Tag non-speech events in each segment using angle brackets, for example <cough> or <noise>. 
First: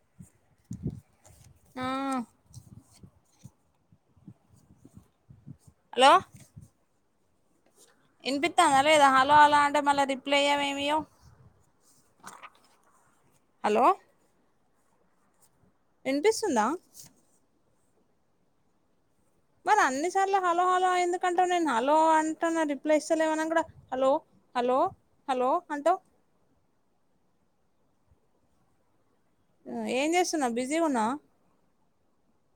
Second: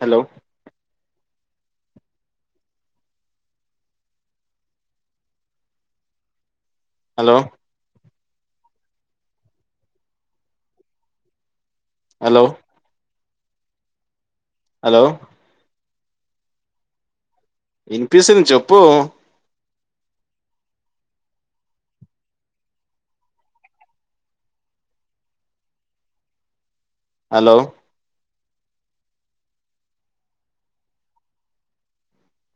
Hello! మ్ hello! Hello! వినిపిస్తాందా లేదా హలో హలో అంటే మళ్ళీ రిప్లై ఇయ్యావు ఏమీయ్యవు. హలో హలో హలో వినిపిస్తుందా? వినిపిస్తే నువ్వు చెప్పు మరి అన్నిసార్లు హలో హలో ఎందుకంటున్నావు. నేను హలో అంటున్న రిప్లై ఇస్తలేవు అన్నా కూడా హలో హలో హలో అంటావు. హలో ఏం చేస్తున్నావు. బిజీగా ఉన్నావా?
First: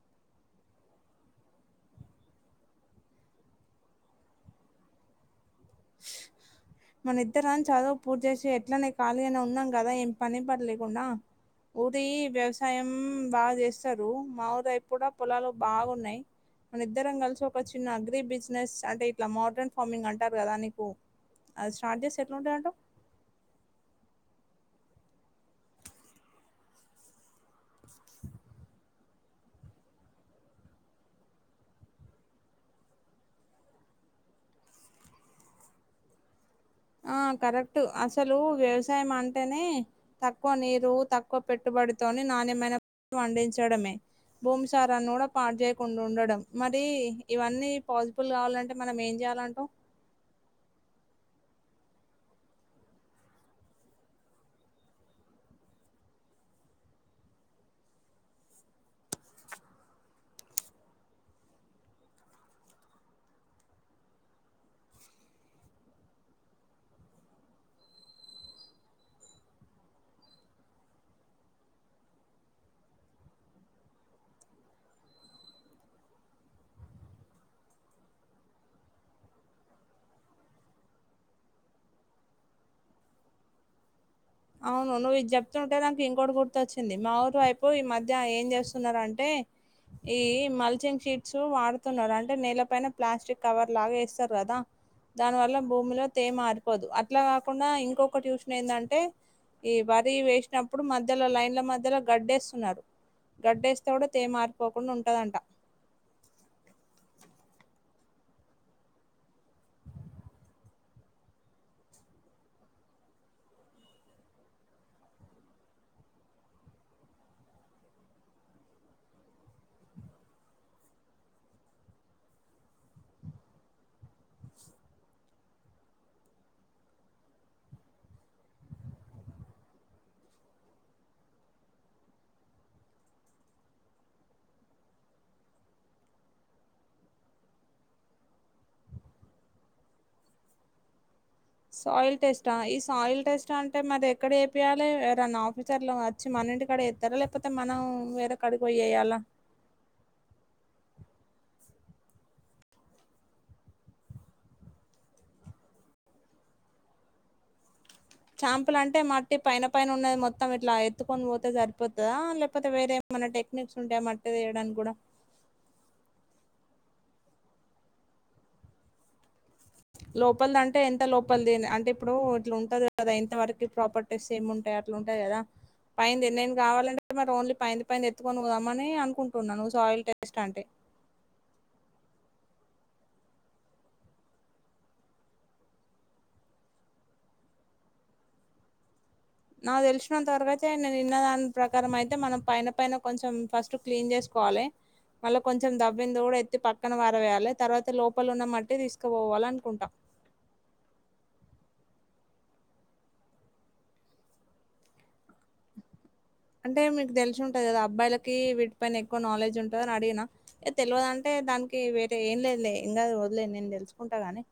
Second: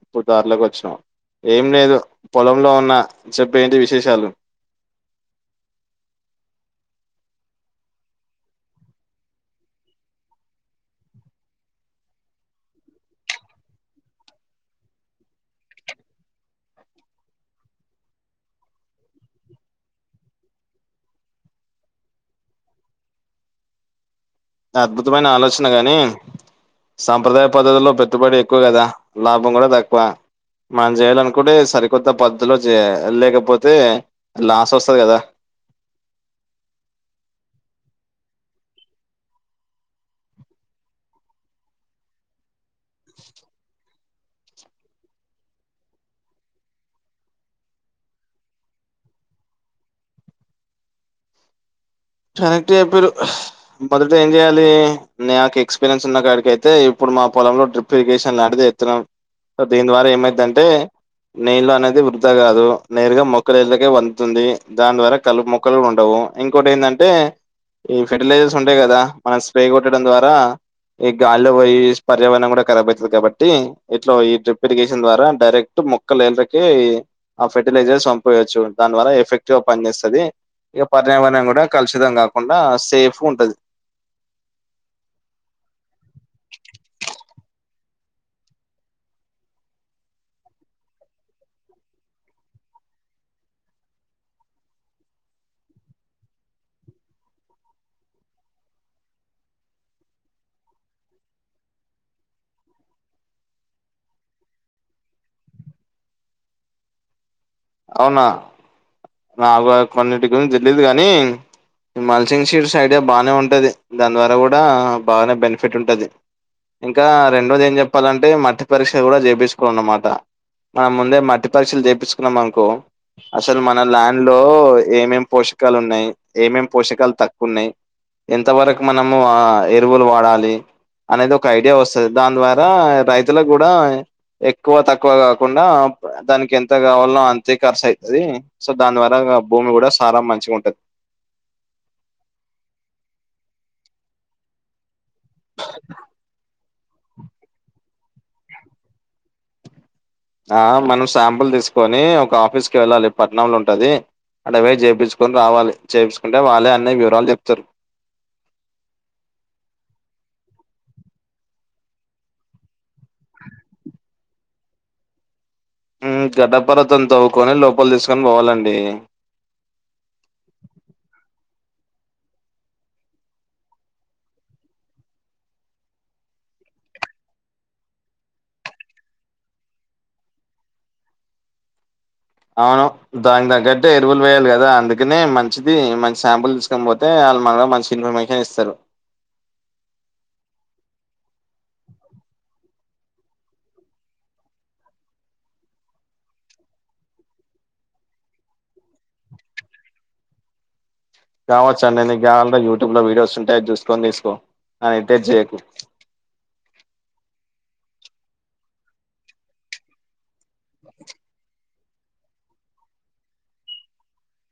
ఇప్పుడు దారిలోకి వచ్చినావు. ఏం లేదు పొలంలో ఉన్నా. చెప్పు ఏంటి విశేషాలు ఆ <inaudible> మన ఇద్దరం చదువు పూర్తి చేసి ఎట్లనే ఖాళీ అనే ఉన్నాం కదా, ఏం పని పాటులేకుండా. ఓటి వ్యవసాయం బాగా చేస్తారు. మా ఊరిలో కూడా పొలాలు బాగున్నాయి. మన ఇద్దరం కలిసి ఒక చిన్న అగ్రి బిజినెస్ అంటే ఇట్లా మోడ్రన్ ఫార్మింగ్ అంటారు కదా అని అది స్టార్ట్ చేసి ఎట్లాంటాది అంటావు. అద్భుతమైన ఆలోచన కాని, సాంప్రదాయ పద్ధతుల్లో పెట్టుబడి ఎక్కువ కదా లాభం కూడా తక్కువ. మనం చేయ్యాలనుకుంటే సరికొత్త పద్ధతిలో చేయాలి. లేకపోతే లాస్ వస్తాది కదా. ఆ కరెక్ట్. అసలు వ్యవసాయం అంటేనే తక్కువ నీరు తక్కువ పెట్టుబడితో నాణ్యమైన పంటను పండించడమే. భూమిసారాన్ని కూడా పాడు చేయకుండా ఉండడం. మరి ఇవన్నీ పాసిబుల్ కావాలంటే మనం ఏం చేయాలి? ఏంచేయాలంటావు? కరెక్ట్ చెప్పిరు. పద్ధతి ఏం చెయాలి? నాకు ఎక్స్పీరియన్స్ ఉన్న కాడికి అయితే ఇప్పుడు ఇప్పుడు మా పొలంలో డ్రిప్ ఇరిగేషన్ లాంటిది ఏత్తున్నాం. దీని ద్వారా ఏమైతుందంటే నీళ్లు అనేది వృధా కాదు. నేరుగా మొక్కలు వేళ్ళకే అందుతుంది. దాని ద్వారా కలుపు మొక్కలు ఉండవు. ఇంకోటి ఏంటంటే ఈ ఫెర్టిలైజర్స్ ఉంటాయి కదా, మనం స్ప్రే కొట్టడం ద్వారా ఈ గాల్లో పోయి పర్యావరణం కూడా కరాబ్ అవుతుంది కాబట్టి, ఇట్లా ఈ డ్రిప్ ఇరిగేషన్ ద్వారా డైరెక్ట్ మొక్కలు వేళ్ళకి ఆ ఫర్టిలైజర్స్ పంపేయవచ్చు. దానివల్ల ఎఫెక్టివ్ గా పని చేస్తాది. ఇక పర్యావరణం కూడా కలుషితం కాకుండా సేఫ్ గా ఉంటాది.. అవును. నువ్వు ఇది చెప్తుంటే నాకు ఇంకోటి గుర్తొచ్చింది మా ఊరు వైపు ఈ మధ్య ఏం చేస్తున్నారంటే ఈ మల్చింగ్ షీట్స్ వాడుతున్నారు. అంటే నేల పైన ప్లాస్టిక్ కవర్ లాగా వేస్తారు కదా దాని వల్ల భూమిలో తేమ ఆరిపోదు. అట్లా కాకుండా ఇంకొక ట్యూషన్ ఏంటంటే? ఈ వరి వేసినప్పుడు మధ్యలో లైన్ల మధ్యలో గడ్డేస్తున్నారు గడ్డేస్తా కూడా తేమా ఆరిపోకుండా ఉంటదంట అవునా నాకు కొన్నింటి గురించి తెల్లిదు కానీ మల్సిింగ్ షీట్స్ ఐడియా బాగానే ఉంటది దాని ద్వారా కూడా బాగానే బెనిఫిట్ ఉంటది ఇంకా రెండోది ఏం చెప్పాలంటే పట్టి పరీక్ష కూడా చేపించుకోాల అన్నమాట మనం ముందే మట్టి పరీక్షలు చేయిుకున్నాం అనుకో అసలు మన్ మన ల్యాండ్ లో ఏమేమి పోషకాలు ఉన్నాయి ఏమేం పోషకాలు తక్కువ ఉన్నాయి ఎంత వరకు మనము ఆ ఎరువులు వాడాలి అనేది ఒక ఐడియా వస్తుంది దాని ద్వారా రైతులకు కూడా ఎక్కువ తక్కువ కాకుండా దానికి ఎంత కావాలో అంతే ఖర్చ అయితది సో దాని ద్వారా భూమి కూడా సారా మంచిగా ఉంటది సాయిల్ టెస్ట్ ఆ ఈ సాయిల్ టెస్ట్ అంటే మరి ఎక్కడ చేపియాలి నా ఆఫీసర్లు వచ్చి మనంటి కూడాడ చేత్ చేస్తారా లేకపోతే మనం వేరే కాడికి పోయి ఎయ్యాల ఆ మనం శాంపుల్ తీసుకొని ఒక ఆఫీస్ కి వెళ్ళాలి పట్నం లో ఉంటది ఆడికి పోయి చేపించుకొని రావాలి చేయించుకుంటే వాళ్ళే అన్నీ వివరాలు చెప్తారు శాంపుల్ అంటే మట్టి పైన పైన ఉన్నది మొత్తం ఇట్లా ఎత్తుకొని పోతే సరిపోతుందా లేకపోతే వేరే ఏమన్నా టెక్నిక్స్ ఉంటాయ మట్టి తీయడానికి కూడా ఉ గడ్పర్తం తవ్వుకొని లోపల తీసుకొని పోవాలండి లోపలిది అంటే ఎంత లోపలిది అంటే ఇప్పుడు ఇట్లా ఉంటది కదా ఇంతవరకు ప్రాపర్టీస్ ఏమి ఉంటాయ అట్లు ఉంటాయి కదా పైంది నేను కావాలంటే మరి ఓన్లీ పైంది పైంది ఎత్తుకొని పోదామని అనుకుంటున్నాను నువ్వు సాయిల్ టేస్ట్ అంటే <inaudible> ఆ దానికి తగ్గట్టే ఎరువులు వేయాలి కదా అందుకనే మంచిది మంచి శాంపుల్ తీసుకొని పోతే వాళ్ళ మ ఆ మంచి ఇన్ఫర్మేషన్ ఇస్తారు నాకు తెలిసిన వరకు అయితే నేను ఇన్నా దాని ప్రకారం అయితే మనం పైన పైన కొంచెం ఫస్ట్ క్లీన్ చేసు కోవాలి మళ్ళీ కొంచెం దవ్విిందు కూడా ఎత్తి పక్కన వరవేయాలి తర్వాత లోపల ఉన్న మట్టి తీసుకుపోవాలి అనుకుంటాం కావచ్చు అండిీ నీకి కావాలంట యూట్యూబ్ లో వీడియోస్ ఉంటాయి చూసుకొని తీసుకో అని అంటే మీకు తెలిసు ఉంటది కదా అబ్బాయిలకి వీటి పైన ఎక్కువ నాలెడ్జ్ ఉంటంది అని అడిగిన తెలవదు అంటే దానికి కి వేరే ఏం లేదులే ఇంకా వదిలేదు నేను తెలుసుకుంటా గాని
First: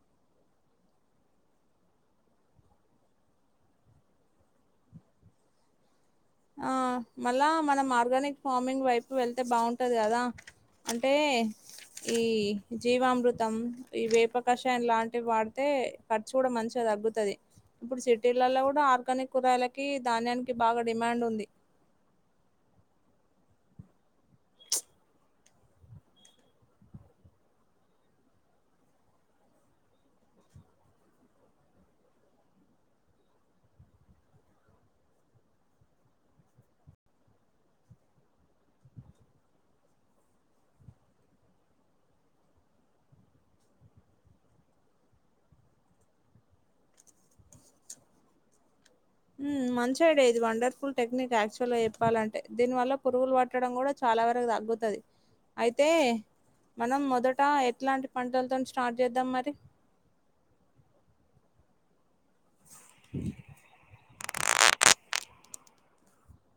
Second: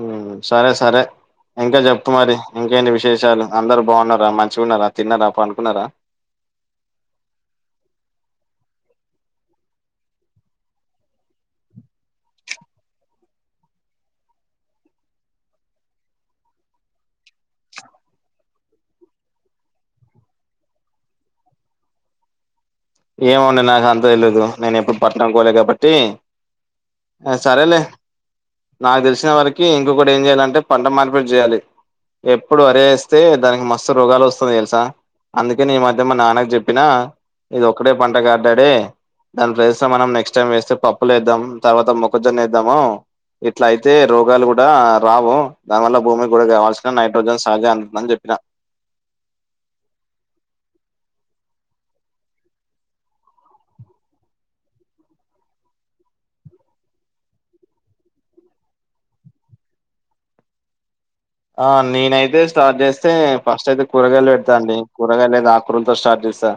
ఉ సరే సరే ఇంకా చెప్తు మరి ఇంకేంటి విశేషాలు అందరు బాగున్నారా మంచిగాన్నారా తిన్నారా పనుకున్నారా ఆ మళ్ళా మనం ఆర్గానిక్ ఫార్మింగ్ వైపు వెళ్తే బాగుంటది కదా అంటే ఈ జీవామృతం ఈ వేప కషాయం లాంటివి వాడితే కె ఖర్చు కూడా మంచిగా తగ్గుతది ఇప్పుడు సిటీలలో కూడా ఆర్గానిక్ కూరయలకి ధాన్నికి బాగా డిమాండ్ ఉంది ఏమో అండి నాకు అంత తెలిదు నేను ఎప్పుడు పట్టణం పోలే కాబట్టి ఆ సరేలేే నాకు తెలిసిన వరకి ఇంకొకటి ఏం చెయాలంటే పంట మార్పిట్ చేయాలి ఎప్పుడు వరి వేస్తే దానికి మస్తు రోగాలు వస్తుంది తెలుసా అందుకే నీ మధ్య మా నాన్నకు చెప్పినా ఇది ఒక్కడే పంట కాదు డాడీ దాని ప్లేస్ల మనం నెక్స్ట్ టైం వేస్తే పప్పులు వేద్దాం తర్వాత మొక్కజొన్న వేద్దాము. ఇట్లా అయితే రోగాలు కూడా రావు దానివల్ల భూమి కూడా కావాల్సిన నైట్రోజన్ సహజ అంటుందని చెప్పిన. <inaudible> మంచిగాడే ఇది వండర్ఫుల్ టెక్నిక్ యాక్చువల్ గా చెప్పాలంటే దీని వల్ల పురుగులు పట్టడం కూడా చాలా. చాలా వరకు తగుతది అయితే. మనం మొదట ఎట్లాంటి పంటలతో స్టార్ట్ చేద్దాం మరి. ఆ నేన అయితే స్టార్ట్ చేస్తే ఫస్ట్ అయితే కూరగాయలు పెడతాండి కూరగాయలు. ఆకరులతో స్టార్ట్ చేసా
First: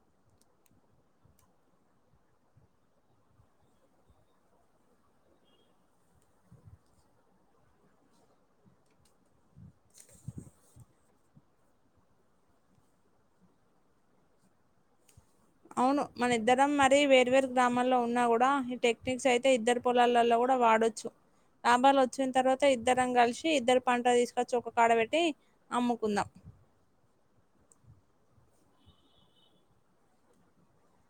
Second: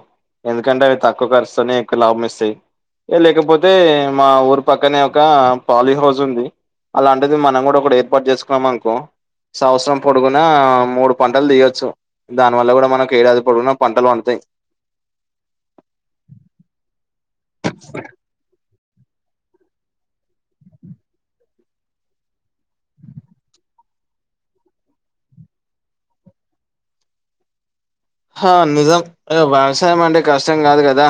ఎందుకంటే అవి తక్కువ ఖర్చుతోనే ఎక్కువ లాభం ఇస్తాయి. ఏ లేకపోతే మా ఊరు పక్కనే ఒక పాలింగ్ హౌస్ ఉంది. అలాంటిది మనం కూడా ఒకటి ఏర్పాటు చేసుకున్నాం అనుకో. సంవత్సరం పొడుగున మూడు పంటలు తీయొచ్చు దాని వల్ల కూడా మనకు ఏడాది పొడుగున పంటలు పండుతాయి. అవును మన ఇద్దరం మరి వేరువేరు గ్రామాల్లో ఉన్నా కూడా ఈ టెక్నిక్స్ అయి. అయితే ఇద్దరు పొలాలలో కూడా వాడొచ్చు. లాభాలు వచ్చిన తర్వాత ఇద్దరం కలిసి ఇద్దరు పంట తీసుకొచ్చి ఒక కాడ పెట్టి అమ్ముకుందాం. ఆ హ నిజం వ్యవసాయం అంటే కష్టం కాదు కదా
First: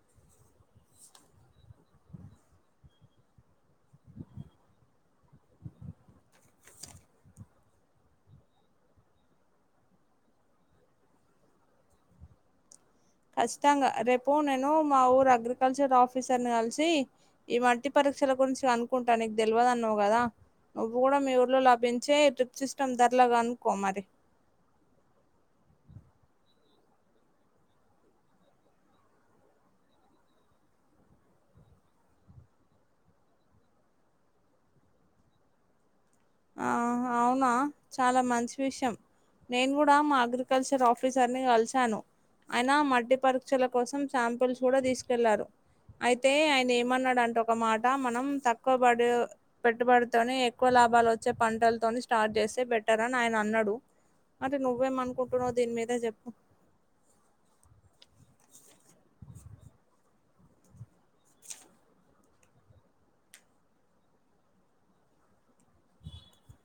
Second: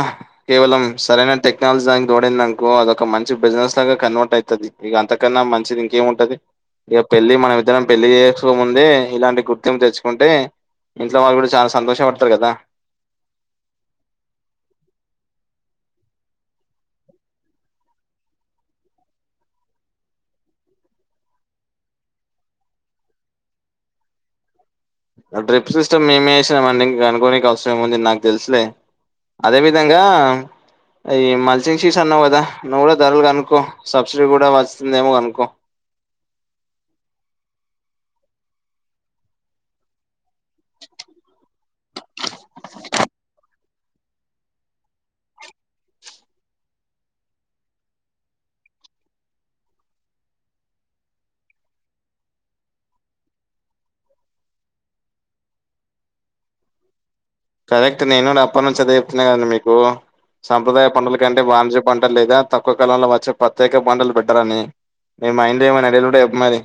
కేవలం సరైన టెక్నాలజీ. ఇంకొకటి ఎందనుకో అదొక మంచి బిజినెస్ లాగా కన్వర్ట్ అవుతది ఇంకా అంతకన్నా మంచిది ఇంకేం ఉంటది. ఇగా పెళ్లి మనమిద్దరం పెళ్లి చేసుకోముందే ఇలాంటి గుర్తింపు తెచ్చుకుంటే. ఇంట్లో వాళ్ళు కూడా చాలా సంతోష పడతారు కదా. ఖచ్చితంగా రేపు నేను మా ఊరు అగ్రికల్చర్ ఆఫీసర్ ని కలిసి. ఈ వల్టీ పరీక్షల గురించి అనుకుంటా నీకు తెలియదున్నావు కదా. నువ్వు కూడా మీ ఊర్లో లభించే ట్రిప్ సిస్టమ్ ధరలా కనుకో మరి డ్రిప్ సిస్టమ్ మేమే వేసినామండి ఇంకా కనుకోడానికి అవసరం ఏముంది నాకు తెలుసులే. అదే విధంగా. అయి మల్సింగ్షీస్ అన్నావు కదా నువ్వు కూడా ధరలు కనుకో సబ్సిడీ కూడా వస్తుందేమో కనుకో. ఆహ అవునా చాలా మంచి విషయం. నేను కూడా మా అగ్రికల్చర్ ఆఫీసర్ ని కలిసాను ఆయనా మట్డిపరు. పరీక్షల కోసం శాంపుల్స్ కూడా తీసుకెళ్లారు. అయితే ఆయన ఏమన్నాడుంటే ఒక మాట మనం తక్కువబడి పెట్టుబడితోనే ఎక్కువ లాభాలు వచ్. వచ్చే పంటలతోని స్టార్ట్ చేస్తే బెటర్ అని ఆయన అన్నాడు. అంటే నువ్వేం అనుకుంటున్నావు దీని మీద చెప్పు. కరెక్ట్ నేను కూడా అప్పటి నుంచి అదే చెప్తున్నాను కదానే మీకు. సాంప్రదాయ పంటల కంటే వాణిజ్య పంటలు లేదా తక్కువ కాలంలో వచ్చే ప్రత్యేక పంటలు బెటరని. నీ మైండ్లో ఏమైనా ఉంటే చెప్పు మరి.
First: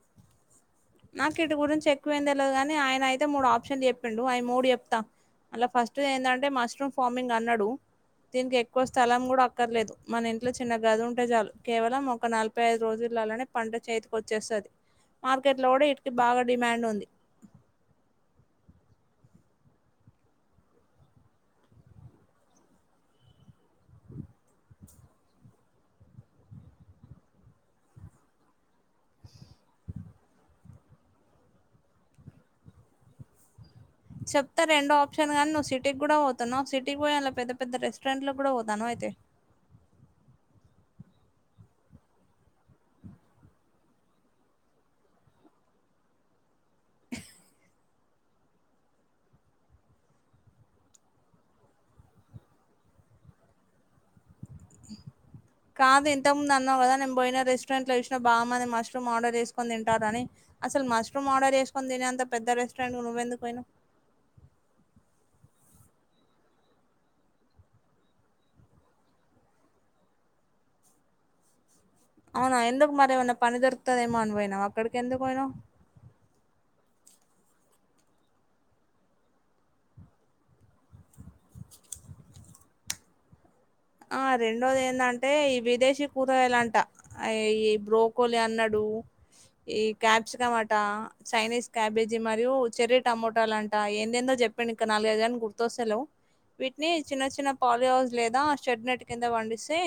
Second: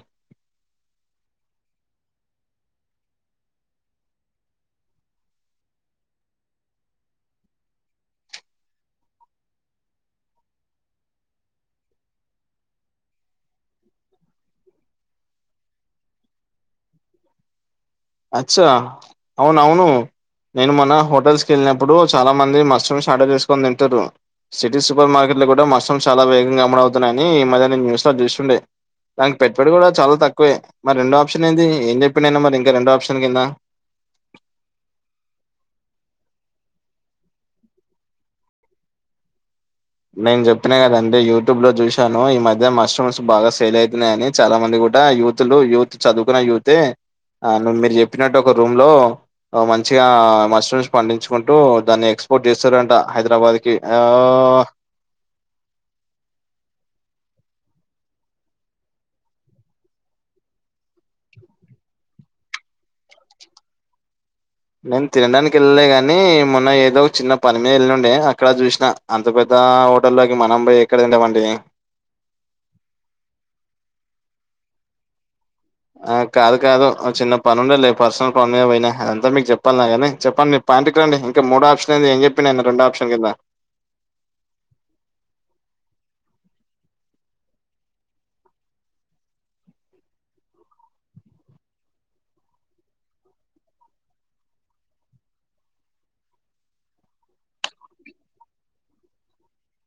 నాకు ఇటు గురించి ఎక్కువ ఏంది తెదు కాగాని ఆయన అయితే మూడు ఆప్షన్ చెప్పిండు ఐ మూడు చెప్తా. వాళ్లు ఫస్ట్ ది ఏందంటే మష్రూమ్ ఫామింగ్ అన్నారు. దీనికి ఎక్కువ స్థలం కూడా అక్కర్లేదు మన ఇంట్లో చిన్న గది ఉంటే చాలు కేవలం ఒక నలభై ఐదు రోజులు. లనే పంట చేతికి వచ్చేస్తది మార్కెట్ లో కూడా ఇటికి బాగా డిమాండ్ ఉంది. అచ్చా అవును అవును. నేను మొన్న హోటల్స్ కి వెళ్ళినప్పుడు చాలా మంది మస్ట్ రూమ్స్ ఆర్డర్ చేసుకొని తింటురు. సిటీ సూపర్ మార్కెట్ లో కూడా మష్రూమ్స్ చాలా వేగంగా అమ్మబడుతున్నాయని ఈ మధ్య నేను న్యూస్ లో చూస్తుండే. దానికి పెట్టుబడి కూడా చాలా తక్కువే మరి రెండో ఆప్షన్ ఏంది ఏం చెప్పిడయానా మరి ఇంకా రెండో ఆప్షన్. ఆప్షన్ కింద. చెప్తా రెండో ఆప్షన్ గానీ నువ్వు సిటీకి కూడా పోతున్నావ్వు సిటీకి పోయ అలా పెద్ద పెద్ద రెస్టారెంట్ల కూడా పోతానవ అయితే. నేను జెప్పిన కదండి యూట్యూబ్ లో చూశాను ఈ మధ్య మష్రూమ్స్ బాగా సేల్ అయివున్నది అని చాలా మంది కూ డ యూత్లు యూత్ చదువుకున్న యూతే ఆ మీరు జె ప్పినట్టు ఒక రూమ్ లో మంచిగా మష్రూమ్స్ పండించుకుంటూ దాన్ని ఎక్స్పోర్ట్ చేస్తురంట హైదరాబాద్కి ఓ కాదు ఇంతకుముందు అన్నావు గదా నేను బోయిన రెస్టారెంట్ లో చూసినా బాగమంది మష్రూమ్ ఆర్డర్ చేసుకొని తింటుంరని అసలు మష్రూమ్ ఆర్డర్ చేసుకొని తినే అంత పెద్ద రెస్టారెంట్ కి నువ్వెందుకు పోయినవ్ నేను తినడానికి యెళ్ళలే గాని మొన్న ఏదో చిన్న పని మీద యెళ్ళిండే అక్కడ జూసినా అంత పెద్ద ఆ హోటల్లోకి మనం బోయి ఎక్కడ తింటామండి. అవునా ఎందుకు మరి ఏమన్నా పని దొరుకుతదేమో అని బోయినవా అక్కడికి ఎందుకు పోయినవ్ ఆ కాదు కాదు చిన్న పని ఉండేలే పర్సనల్ పని మీద పోయినా అది అంతా మీకు జెప్పాల్ నా గానీ చెప్పండి మీ ఆంటికి రండి ఇంకా మూడో ఆప్షన్ ది ఏం జెప్పిన రెండో ఆప్షన్ కిందా ఆ రెండోది ఏందంటే ఈ విదేశీ కూరగాయలంట ఈ బ్రోకోలీ అన్నడు <inaudible> ఈ క్యాప్సికం అట చైనీస్ క్యాబేజీ మరియు చెర్రీ టమోటాలంట ఎందెందో చెప్పిండు ఇంక నాలుగైదులు గాని గుర్తొస్తలేవ్ వీటిని చిన్న చిన్న పాలయోస్ లేదా చెట్ నీట కింద పండిస్తే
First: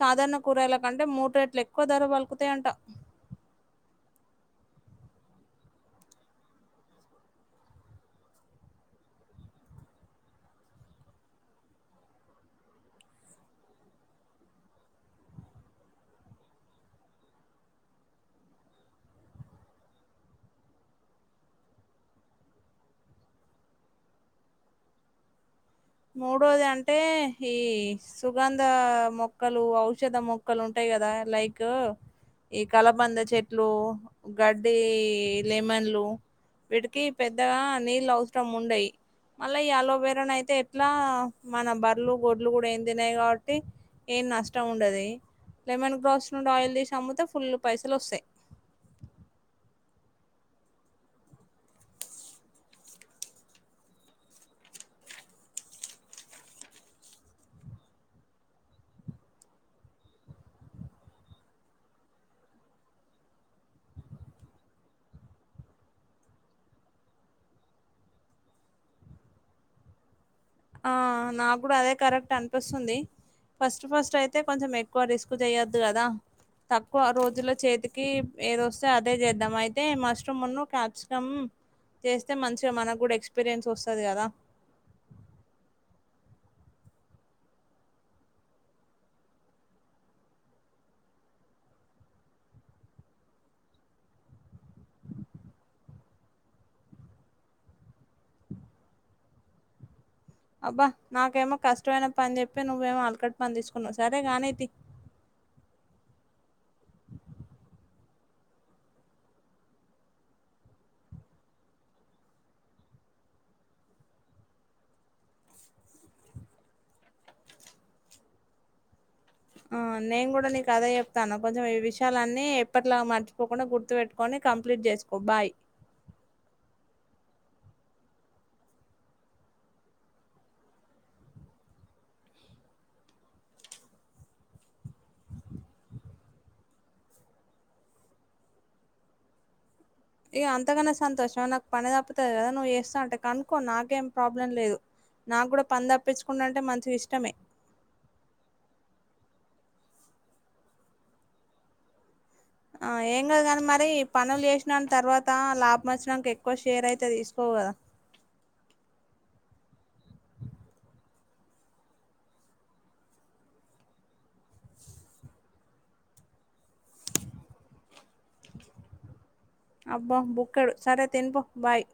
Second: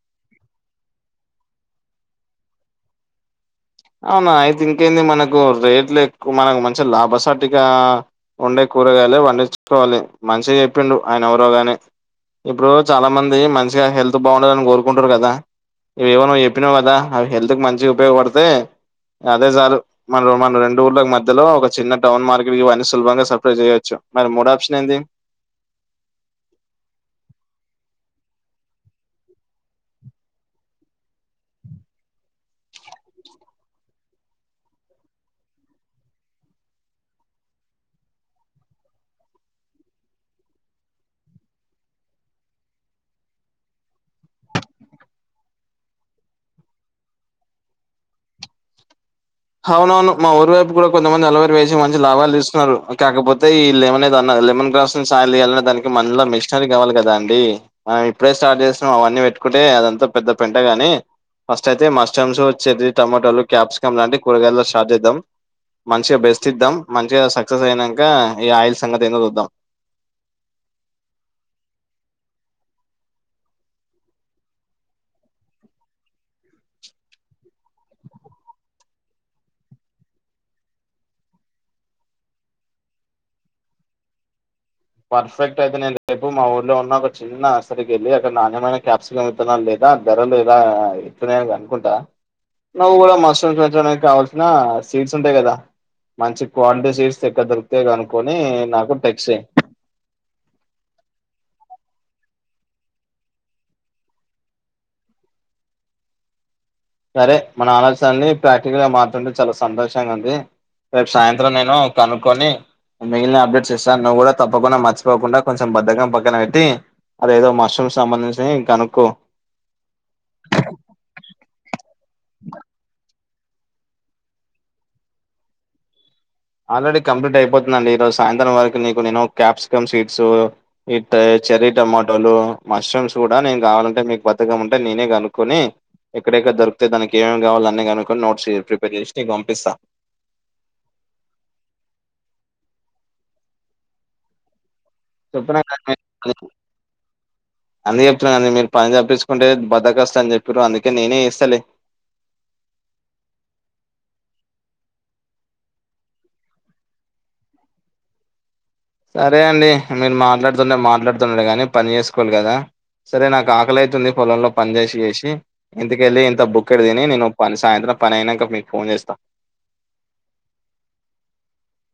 సాధారణ కూరగాయల కంటే మూడు రేట్లు ఎక్కువ ధర పలుకుతయంట అవునా అయితే ఇంకేంది మనకు రేట్లు ఎక్కువ మనకు మంచిగ లాభసాటిగా ఉండే కూరగాయలే వండించుకోవాలి మంచిగా చెప్పిండు ఆయన ఎవరో గాని ఇప్పుడు చాలా మంది మంచిగా హెల్త్ బాగుండాలి అని గోరుకుంటురు గదా ఇవేవో నువ్వు చెప్పినవ్ గదా అవి హెల్త్ కి మంచిగా ఉపయోగపడితే అదే జాలు మన మన రెండు ఊర్ళకి మధ్యలో ఒక చిన్న టౌన్ మార్కెట్ ఇవన్నీ సులభంగా సప్లై జేయాలి. అచ్చ మరి మూడో ఆప్షన్ ఏంది <inaudible> మూడోది అంటే ఈ సుగంధ మొక్కలు ఔషధ మొక్కలు ఉంటాయి గదా లైకు ఈ కలబంద చెట్లు గడ్డి లెమన్లు వీటికి పెద్దగా నీళ్ళ అవసరం ఉండయి మళ్ళ ఈ అలోవీరానైతే ఇట్లా మన బర్లు గొడ్లు గూడా ఏం తినయి గాబట్టి ఏం నష్టం ఉండదే లెమన్ గ్రాస్ నుండి ఆయిల్ దీసి అమ్ముతే ఫుల్లు పైసలు వస్తాయి. అవునవును మా ఊరి వైపు కూడా కొంతమంది అలోవీరా వేసి మంచి లాభాలు తీస్తున్నారు. కాకపోతే ఈ లెమన్ ఏదో అన్నారు. లెమన్ గ్రాస్ ను సాల్ జేయాలంటే దానికి మళ్ళ మిషనరీ కావాలి గదా అండి మనం ఇప్పుడే స్టార్ట్ చేసినం అవన్నీ పె ట్టుకుంటే అదంతా పెద్ద పెంటగాని ఫస్ట్ అయితే మస్టమ్స్ చెర్రి టమాటోలు క్యాప్సికమ్ లాంటి కూరగాయలు స్టాట్ చేద్దాం. మంచిగా బెస్ట్ ఇద్దాం. మంచిగా సక్సెస్ అయినంక ఈ ఆయిల్ సంగతి ఏందో చూద్దాం. ఆ నాకు గూడా అదే కరెక్ట్ అనిపిస్తుంది. ఫస్ట్ ఫస్ట్ అయితే కొంచెం ఎక్కువ రిస్క్ చేయొద్దు గదా. తక్కువ రోజుల చేతికి ఏది వస్తే అదే చేద్దాం అయితే మష్రూమ్ మున్ను క్యాప్సికం చేస్తే మంచిగా మనకు గూడా ఎక్స్పీరియన్స్ వస్తది గదా. పర్ఫెక్ట్ అయితే నేను రేపు మా ఊర్లో ఉన్న ఒక చిన్న అస్టలుకి వెళ్ళి అక్కడ నాణ్యమైన క్యాప్సికమ్ విత్తనాలు ఆ ధరలు ఎలా ఎట్లున్నాయో కనుకుంటా నువ్వు గూడా మష్రూమ్స్ పెంచడానికి కావల్సిన సీడ్స్ ఉంటాయి గదా మంచి క్వాలిటి సీడ్స్ ఎక్కడ దొరుకుతాయో కనుకొని నాకు టెక్స్ చేయ్ అబ్బా నాకేమో కష్టమైన పని జెప్పి నువ్వేమో అలకట్ పని దీసుకున్నావు సరే గానీతి <inaudible> సరే మన ఆలోచనలన్నీ ప్రాక్టికల్ గా మాట్లాడుతుంటే చాలా సంతోషంగా ఉంది. రేపు సాయంత్రం నేను కనుక్కొని మిగిలిన అప్డేట్స్ ఇస్తాను. నువ్వు కూడా తప్పకుండా మర్చిపోకుండా కొంచెం బద్దకం పక్కన పెట్టి అదేదో మష్రూమ్ సంబంధించినవి కనుక్కో. ఆ నేను కూడా నీకు అదే చెప్తున్నా. కొంచెం ఈ విషయాలన్నీ ఎప్పటిలాగా మరచి పోకుండా పోకుండా గుర్తు పెెట్టుకొని కంప్లీట్ చేసుకో బాయ్ ఆల్రెడీ కంప్లీట్ అయిపోతుందిండి. ఈ రోజు సాయంత్రం వరకు నీకు నేను క్యాప్సికమ్ సీడ్స్ చెర్రీ టమాటోలు, మష్రూమ్స్ కూడా నేను కావాలంటే మీకు బద్దకం ఉంటే నేనే కనుక్కొని ఎక్కడెక్కడ దొరికితాయో దానికి ఏమేమి కావాలి అన్నీ కనుక్కొని నోట్స్ ప్రిపేర్ చేసి నీకు పంపిస్తా. ఏ అంతగాన సంతోషం నాకు పని తప్పుతాది కదా నువ్వు చేస్తాను అంటే కనుక్కో నాకేం ప్రాబ్లం లేదు. నాకు చెప్పినా కూడా పని తప్పించుకుండు కదా, అంటే మంచిగా ఇష్టమే అందుకే చెప్తున్నా మీరు పని తప్పించుకుంటారు అని అంటే బద్ధకస్థులని అని చెప్పిర్రు. అందుకే నేనే చేస్తాలే. ఆ ఏం కాదుగాని మరి పనులు చేసిన తర్వాత లాభం వచ్చినాక ఎక్కువ షేర్ అయితే తీసుకోవు కదా. ఫ సరే అండి మీరు మాట్లాడుతుంటె మాట్లాడుతుంట గాని పని చేసుకోవాలి కదా సరే నాకు ఆకలి అవుతుంది పొలంలో పని చేేసి చేసి, ఇంటికెళ్ళి ఇంత బుక్ డి తిని నేను పని సాయంత్రం పని అయినాక మీకు ఫోన్ చేస్తా. అబ్బా, బుక్కడు సరే తినిపో. బాయ్